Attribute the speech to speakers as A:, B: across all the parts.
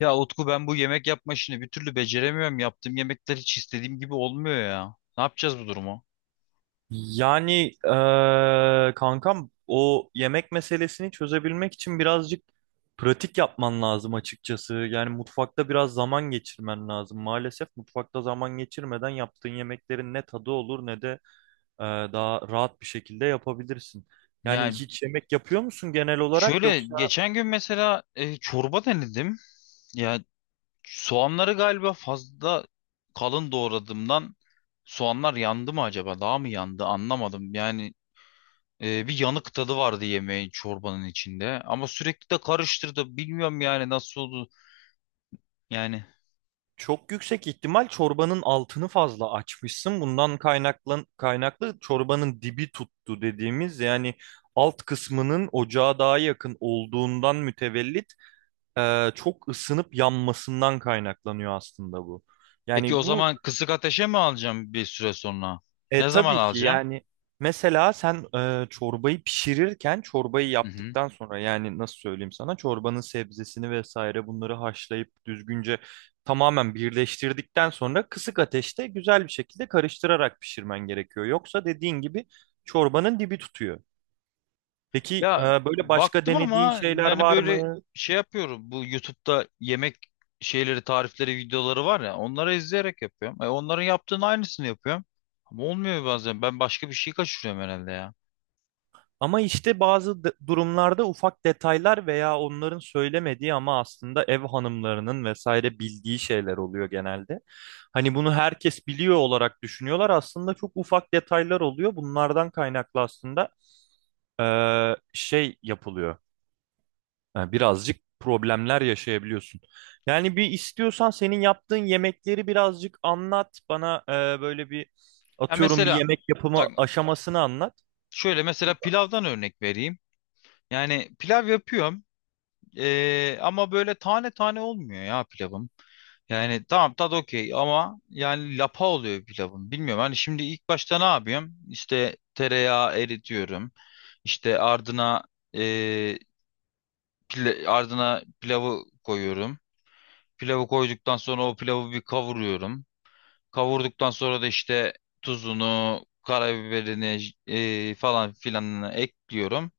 A: Ya Utku ben bu yemek yapma işini bir türlü beceremiyorum. Yaptığım yemekler hiç istediğim gibi olmuyor ya. Ne yapacağız bu durumu?
B: Yani kankam o yemek meselesini çözebilmek için birazcık pratik yapman lazım açıkçası. Yani mutfakta biraz zaman geçirmen lazım. Maalesef mutfakta zaman geçirmeden yaptığın yemeklerin ne tadı olur ne de eee, daha rahat bir şekilde yapabilirsin. Yani
A: Yani
B: hiç yemek yapıyor musun genel olarak
A: şöyle
B: yoksa?
A: geçen gün mesela çorba denedim. Ya soğanları galiba fazla kalın doğradığımdan soğanlar yandı mı acaba? Daha mı yandı? Anlamadım. Yani bir yanık tadı vardı yemeğin çorbanın içinde. Ama sürekli de karıştırdı. Bilmiyorum yani nasıl oldu. Yani
B: Çok yüksek ihtimal çorbanın altını fazla açmışsın. Bundan kaynaklı çorbanın dibi tuttu dediğimiz yani alt kısmının ocağa daha yakın olduğundan mütevellit çok ısınıp yanmasından kaynaklanıyor aslında bu.
A: peki
B: Yani
A: o
B: bu
A: zaman kısık ateşe mi alacağım bir süre sonra? Ne zaman
B: tabii ki
A: alacağım?
B: yani mesela sen çorbayı pişirirken çorbayı
A: Hı.
B: yaptıktan sonra yani nasıl söyleyeyim sana çorbanın sebzesini vesaire bunları haşlayıp düzgünce tamamen birleştirdikten sonra kısık ateşte güzel bir şekilde karıştırarak pişirmen gerekiyor. Yoksa dediğin gibi çorbanın dibi tutuyor. Peki
A: Ya
B: böyle başka
A: baktım
B: denediğin
A: ama
B: şeyler
A: yani
B: var
A: böyle
B: mı?
A: şey yapıyorum. Bu YouTube'da yemek şeyleri, tarifleri, videoları var ya. Onları izleyerek yapıyorum. Onların yaptığının aynısını yapıyorum. Ama olmuyor bazen. Ben başka bir şey kaçırıyorum herhalde ya.
B: Ama işte bazı durumlarda ufak detaylar veya onların söylemediği ama aslında ev hanımlarının vesaire bildiği şeyler oluyor genelde. Hani bunu herkes biliyor olarak düşünüyorlar. Aslında çok ufak detaylar oluyor. Bunlardan kaynaklı aslında şey yapılıyor. Yani birazcık problemler yaşayabiliyorsun. Yani bir istiyorsan senin yaptığın yemekleri birazcık anlat. Bana böyle bir
A: Ya
B: atıyorum bir
A: mesela
B: yemek yapımı
A: bak
B: aşamasını anlat.
A: şöyle mesela pilavdan örnek vereyim. Yani pilav yapıyorum. E, ama böyle tane tane olmuyor ya pilavım. Yani tamam tadı okey ama yani lapa oluyor pilavım. Bilmiyorum hani şimdi ilk başta ne yapıyorum? İşte tereyağı eritiyorum. İşte ardına eee, ardına pilavı koyuyorum. Pilavı koyduktan sonra o pilavı bir kavuruyorum. Kavurduktan sonra da işte tuzunu, karabiberini falan filanını ekliyorum.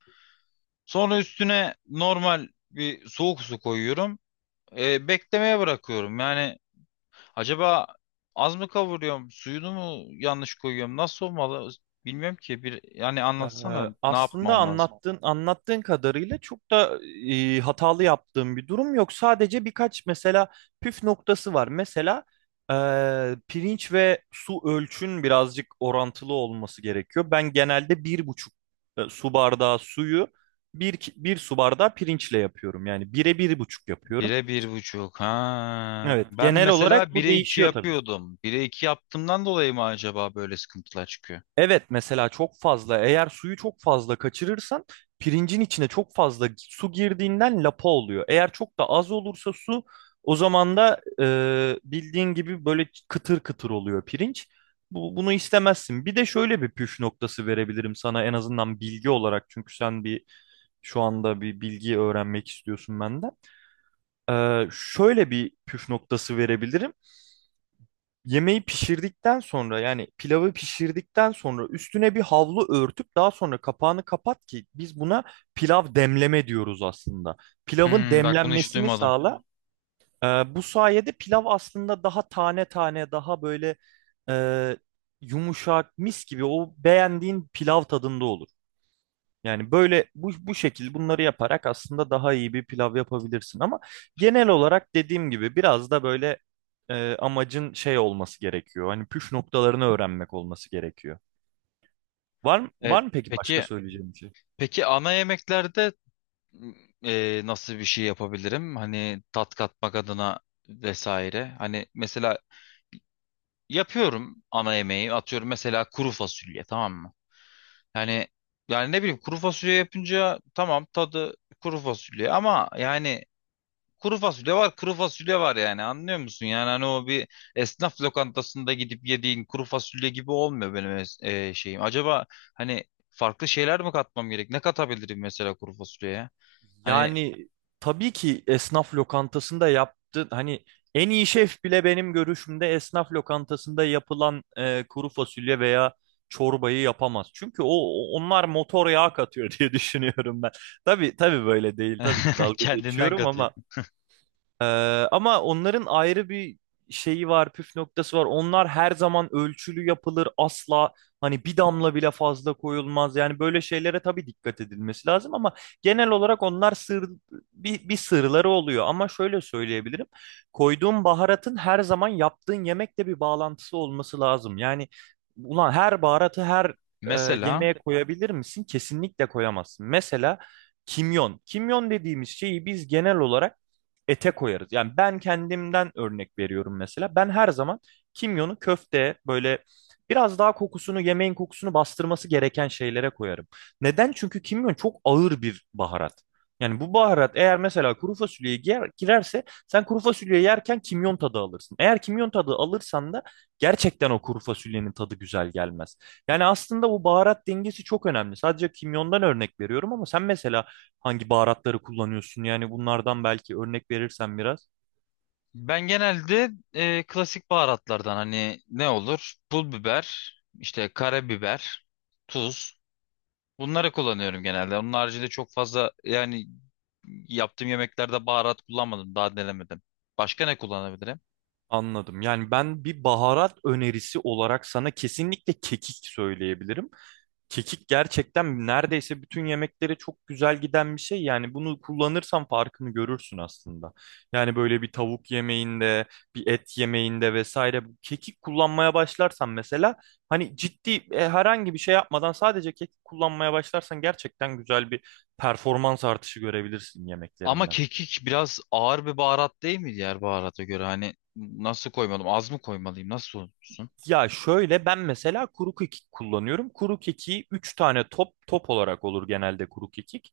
A: Sonra üstüne normal bir soğuk su koyuyorum. Beklemeye bırakıyorum. Yani acaba az mı kavuruyorum, suyunu mu yanlış koyuyorum? Nasıl olmalı? Bilmiyorum ki. Bir yani
B: Ee,
A: anlatsana ne
B: Aslında
A: yapmam lazım.
B: anlattığın kadarıyla çok da hatalı yaptığım bir durum yok. Sadece birkaç mesela püf noktası var. Mesela e, pirinç ve su ölçün birazcık orantılı olması gerekiyor. Ben genelde bir buçuk su bardağı suyu bir su bardağı pirinçle yapıyorum. Yani bire bir buçuk yapıyorum.
A: Bire bir buçuk. Ha.
B: Evet,
A: Ben
B: genel
A: mesela
B: olarak bu
A: bire iki
B: değişiyor tabii.
A: yapıyordum. Bire iki yaptığımdan dolayı mı acaba böyle sıkıntılar çıkıyor?
B: Evet mesela çok fazla eğer suyu çok fazla kaçırırsan pirincin içine çok fazla su girdiğinden lapa oluyor. Eğer çok da az olursa su o zaman da bildiğin gibi böyle kıtır kıtır oluyor pirinç. Bunu istemezsin. Bir de şöyle bir püf noktası verebilirim sana en azından bilgi olarak çünkü sen bir şu anda bir bilgi öğrenmek istiyorsun benden. E, şöyle bir püf noktası verebilirim. Yemeği pişirdikten sonra yani pilavı pişirdikten sonra üstüne bir havlu örtüp daha sonra kapağını kapat ki biz buna pilav demleme diyoruz aslında. Pilavın
A: Hmm, bak bunu hiç
B: demlenmesini
A: duymadım.
B: sağla. Ee, Bu sayede pilav aslında daha tane tane daha böyle e, yumuşak mis gibi o beğendiğin pilav tadında olur. Yani böyle bu şekil bunları yaparak aslında daha iyi bir pilav yapabilirsin ama genel olarak dediğim gibi biraz da böyle amacın şey olması gerekiyor. Hani püf noktalarını öğrenmek olması gerekiyor. Var mı,
A: E,
B: var mı peki başka
A: peki
B: söyleyeceğim bir şey?
A: peki ana yemeklerde m, nasıl bir şey yapabilirim? Hani tat katmak adına vesaire. Hani mesela yapıyorum ana yemeği. Atıyorum mesela kuru fasulye tamam mı? Yani yani ne bileyim kuru fasulye yapınca tamam tadı kuru fasulye ama yani kuru fasulye var, kuru fasulye var yani anlıyor musun? Yani hani o bir esnaf lokantasında gidip yediğin kuru fasulye gibi olmuyor benim şeyim. Acaba hani farklı şeyler mi katmam gerek? Ne katabilirim mesela kuru fasulyeye? Hani
B: Yani tabii ki esnaf lokantasında yaptı hani en iyi şef bile benim görüşümde esnaf lokantasında yapılan kuru fasulye veya çorbayı yapamaz. Çünkü onlar motor yağı katıyor diye düşünüyorum ben. Tabii tabii böyle değil. Tabii ki dalga
A: kendinden
B: geçiyorum
A: katıyor.
B: ama ee, ama onların ayrı bir şeyi var, püf noktası var. Onlar her zaman ölçülü yapılır, asla hani bir damla bile fazla koyulmaz. Yani böyle şeylere tabii dikkat edilmesi lazım ama genel olarak onlar sır bir sırları oluyor. Ama şöyle söyleyebilirim. Koyduğun baharatın her zaman yaptığın yemekle bir bağlantısı olması lazım. Yani ulan her baharatı her
A: Mesela
B: yemeğe koyabilir misin? Kesinlikle koyamazsın. Mesela kimyon. Kimyon dediğimiz şeyi biz genel olarak ete koyarız. Yani ben kendimden örnek veriyorum mesela. Ben her zaman kimyonu köfteye böyle biraz daha kokusunu, yemeğin kokusunu bastırması gereken şeylere koyarım. Neden? Çünkü kimyon çok ağır bir baharat. Yani bu baharat eğer mesela kuru fasulyeye girerse sen kuru fasulyeyi yerken kimyon tadı alırsın. Eğer kimyon tadı alırsan da gerçekten o kuru fasulyenin tadı güzel gelmez. Yani aslında bu baharat dengesi çok önemli. Sadece kimyondan örnek veriyorum ama sen mesela hangi baharatları kullanıyorsun? Yani bunlardan belki örnek verirsen biraz.
A: ben genelde klasik baharatlardan hani ne olur? Pul biber, işte karabiber, tuz. Bunları kullanıyorum genelde. Onun haricinde çok fazla yani yaptığım yemeklerde baharat kullanmadım. Daha denemedim. Başka ne kullanabilirim?
B: Anladım. Yani ben bir baharat önerisi olarak sana kesinlikle kekik söyleyebilirim. Kekik gerçekten neredeyse bütün yemeklere çok güzel giden bir şey. Yani bunu kullanırsan farkını görürsün aslında. Yani böyle bir tavuk yemeğinde, bir et yemeğinde vesaire bu kekik kullanmaya başlarsan mesela hani ciddi herhangi bir şey yapmadan sadece kekik kullanmaya başlarsan gerçekten güzel bir performans artışı görebilirsin
A: Ama
B: yemeklerinden.
A: kekik biraz ağır bir baharat değil mi diğer baharata göre? Hani nasıl koymalım? Az mı koymalıyım? Nasıl olsun?
B: Ya şöyle ben mesela kuru kekik kullanıyorum. Kuru kekiği 3 tane top top olarak olur genelde kuru kekik.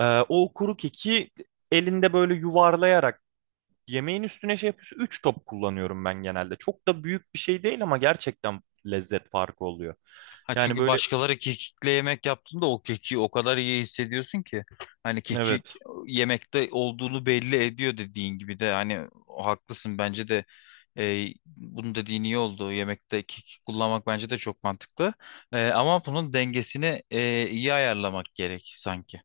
B: O kuru kekiği elinde böyle yuvarlayarak yemeğin üstüne şey yapıyorsun. Üç top kullanıyorum ben genelde. Çok da büyük bir şey değil ama gerçekten lezzet farkı oluyor.
A: Ha
B: Yani
A: çünkü
B: böyle
A: başkaları kekikle yemek yaptığında o kekiği o kadar iyi hissediyorsun ki hani kekik
B: evet.
A: yemekte olduğunu belli ediyor dediğin gibi de hani haklısın bence de bunun dediğin iyi oldu. Yemekte kekik kullanmak bence de çok mantıklı. Ama bunun dengesini iyi ayarlamak gerek sanki.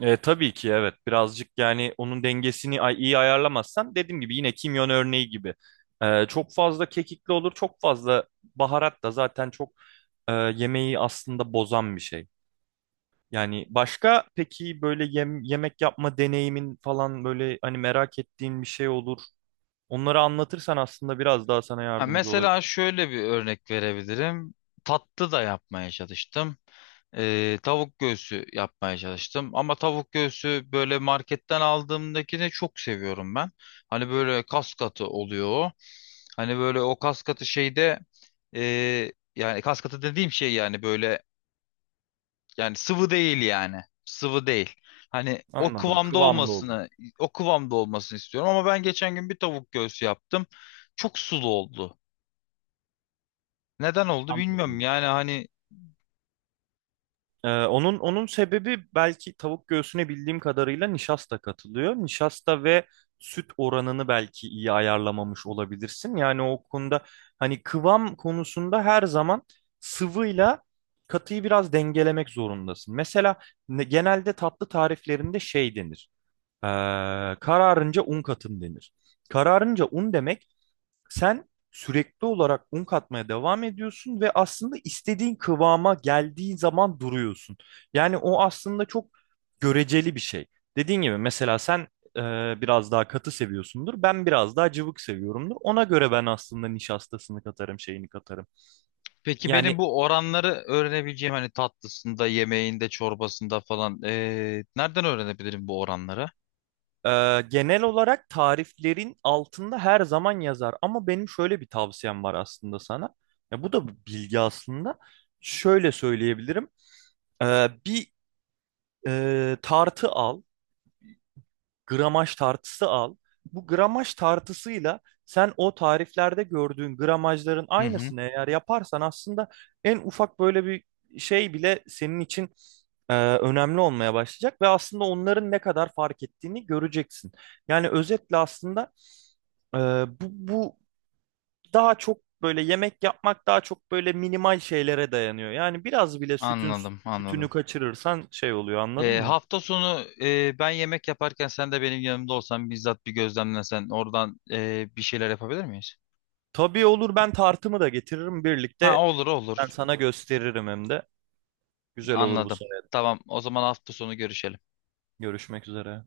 B: E, tabii ki evet birazcık yani onun dengesini iyi ayarlamazsan dediğim gibi yine kimyon örneği gibi e, çok fazla kekikli olur çok fazla baharat da zaten çok yemeği aslında bozan bir şey. Yani başka peki böyle yemek yapma deneyimin falan böyle hani merak ettiğin bir şey olur. Onları anlatırsan aslında biraz daha sana
A: Ha,
B: yardımcı
A: mesela
B: olabilir.
A: şöyle bir örnek verebilirim. Tatlı da yapmaya çalıştım. Tavuk göğsü yapmaya çalıştım. Ama tavuk göğsü böyle marketten aldığımdakini çok seviyorum ben. Hani böyle kas katı oluyor o. Hani böyle o kas katı şeyde yani kas katı dediğim şey yani böyle yani sıvı değil yani. Sıvı değil. Hani o
B: Anladım,
A: kıvamda
B: kıvamlı oluyor.
A: olmasını, o kıvamda olmasını istiyorum ama ben geçen gün bir tavuk göğsü yaptım. Çok sulu oldu. Neden oldu bilmiyorum.
B: Anladım.
A: Yani hani
B: Onun sebebi belki tavuk göğsüne bildiğim kadarıyla nişasta katılıyor. Nişasta ve süt oranını belki iyi ayarlamamış olabilirsin. Yani o konuda hani kıvam konusunda her zaman sıvıyla katıyı biraz dengelemek zorundasın. Mesela genelde tatlı tariflerinde şey denir. Ee, Kararınca un katın denir. Kararınca un demek sen sürekli olarak un katmaya devam ediyorsun ve aslında istediğin kıvama geldiği zaman duruyorsun. Yani o aslında çok göreceli bir şey. Dediğin gibi mesela sen e, biraz daha katı seviyorsundur. Ben biraz daha cıvık seviyorumdur. Ona göre ben aslında nişastasını katarım, şeyini katarım.
A: peki benim
B: Yani
A: bu oranları öğrenebileceğim hani tatlısında, yemeğinde, çorbasında falan nereden öğrenebilirim bu oranları?
B: e, genel olarak tariflerin altında her zaman yazar. Ama benim şöyle bir tavsiyem var aslında sana. Ya bu da bir bilgi aslında. Şöyle söyleyebilirim. Ee, bir tartı al, gramaj tartısı al. Bu gramaj tartısıyla sen o tariflerde gördüğün gramajların
A: Hı hı.
B: aynısını eğer yaparsan aslında en ufak böyle bir şey bile senin için önemli olmaya başlayacak ve aslında onların ne kadar fark ettiğini göreceksin. Yani özetle aslında e, bu daha çok böyle yemek yapmak daha çok böyle minimal şeylere dayanıyor. Yani biraz bile sütün
A: Anladım,
B: sütünü
A: anladım.
B: kaçırırsan şey oluyor anladın mı?
A: Hafta sonu ben yemek yaparken sen de benim yanımda olsan bizzat bir gözlemlesen oradan bir şeyler yapabilir miyiz?
B: Tabii olur, ben tartımı da getiririm
A: Ha,
B: birlikte.
A: olur
B: Ben
A: olur.
B: sana gösteririm hem de. Güzel olur bu
A: Anladım.
B: sene.
A: Tamam, o zaman hafta sonu görüşelim.
B: Görüşmek üzere.